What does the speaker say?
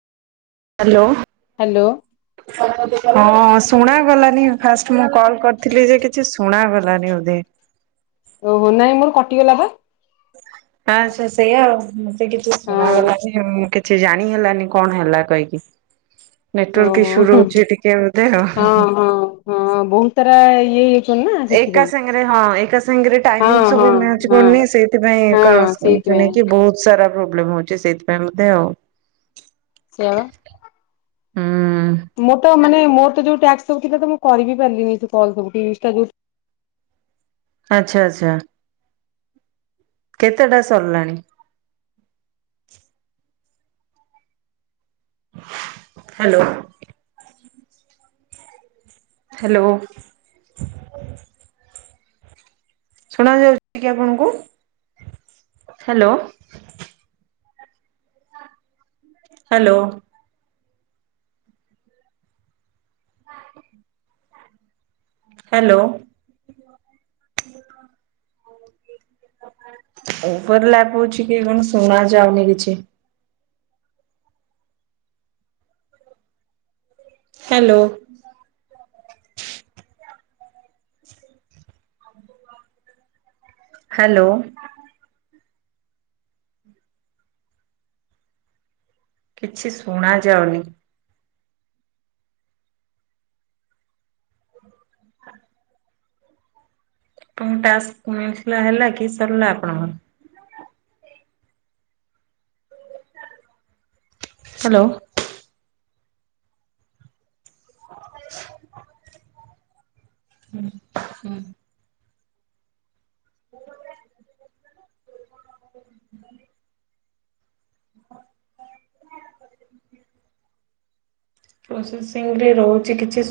Hello hello ହଁ ଶୁଣା ଗଲାନି। ଫାଷ୍ଟ ମୁଁ କଲ୍ କରିଥିଲି ଯେ କିଛି ଶୁଣାଗଲାନି ବୋଧ। ଓହୋ ନାଇଁ ମୋର କଟିଗଲା ପା। ଆଚ୍ଛା ସେଇଆା ଆଉ ମତେ କିଛି ହଁ ଶୁଣା ଗଲାଣି ଆଉ କିଛି ଜାଣି ହେଲାନି କଣ ହେଲା କହିକି? ନେଟୱାର୍କ ଓହୋ ଇସ୍ୟୁ ରହୁଛି ଟିକେ ବଧେ ହଁ ଆଉ। ହଁ ହଁ ବହୁତ ସାରା ଇଏ ହେଇଛନ୍ତି ନା ଏକା ସେଥିପାଇଁ ସାଙ୍ଗରେ ହଁ ଏକା ସାଙ୍ଗରେ ହଁ ଟାଇମିଙ୍ଗ୍ ହଁ ସବୁ ମ୍ୟାଚ୍ ହଁ କରୁନି ହଁ ସେଇଥିପାଇଁ ସେଇଥିପାଇଁ କି ବହୁତ ସାରା ପ୍ରୋବ୍ଲେମ ହଉଛି ସେଥିପାଇଁ ବେଧେ ଆଉ। ସେଇଆ ପା। ହୁଁ ମୁଁ ତ ମାନେ ମୋର ତ ଯୋଉ ଟାକ୍ସ୍ ସବୁ ଥିଲା ତ ମୁଁ କରିିବି ପାରିଲିନି କଲ୍ ସବୁଠି ଇଷ୍ଟା ଆଚ୍ଛା ଆଚ୍ଛା। କେତେଟା ସରିଲାଣି? ହାଲୋ। ହାଲୋ। ଶୁଣା ଯାଉଛି କି ଆପଣଙ୍କୁ ହାଲୋ। ହାଲୋ। ହାଲୋ। ଉପର ଲାଗୁଛି କି କଣ ଶୁଣା ଯାଉନି କିଛି? Hello hello. କିଛି ଶୁଣା ଯାଉନି? ତମକୁ ଟାସ୍କ ମିଳିିଥିଲା ହେଲା କି ସରିଲା ଆପଣଙ୍କର? ହାଲୋ। ହୁଁ ହୁଁ। [unintelligible] ପ୍ରୋସେସିଂଗି ରେ ରହୁଛି କିଛି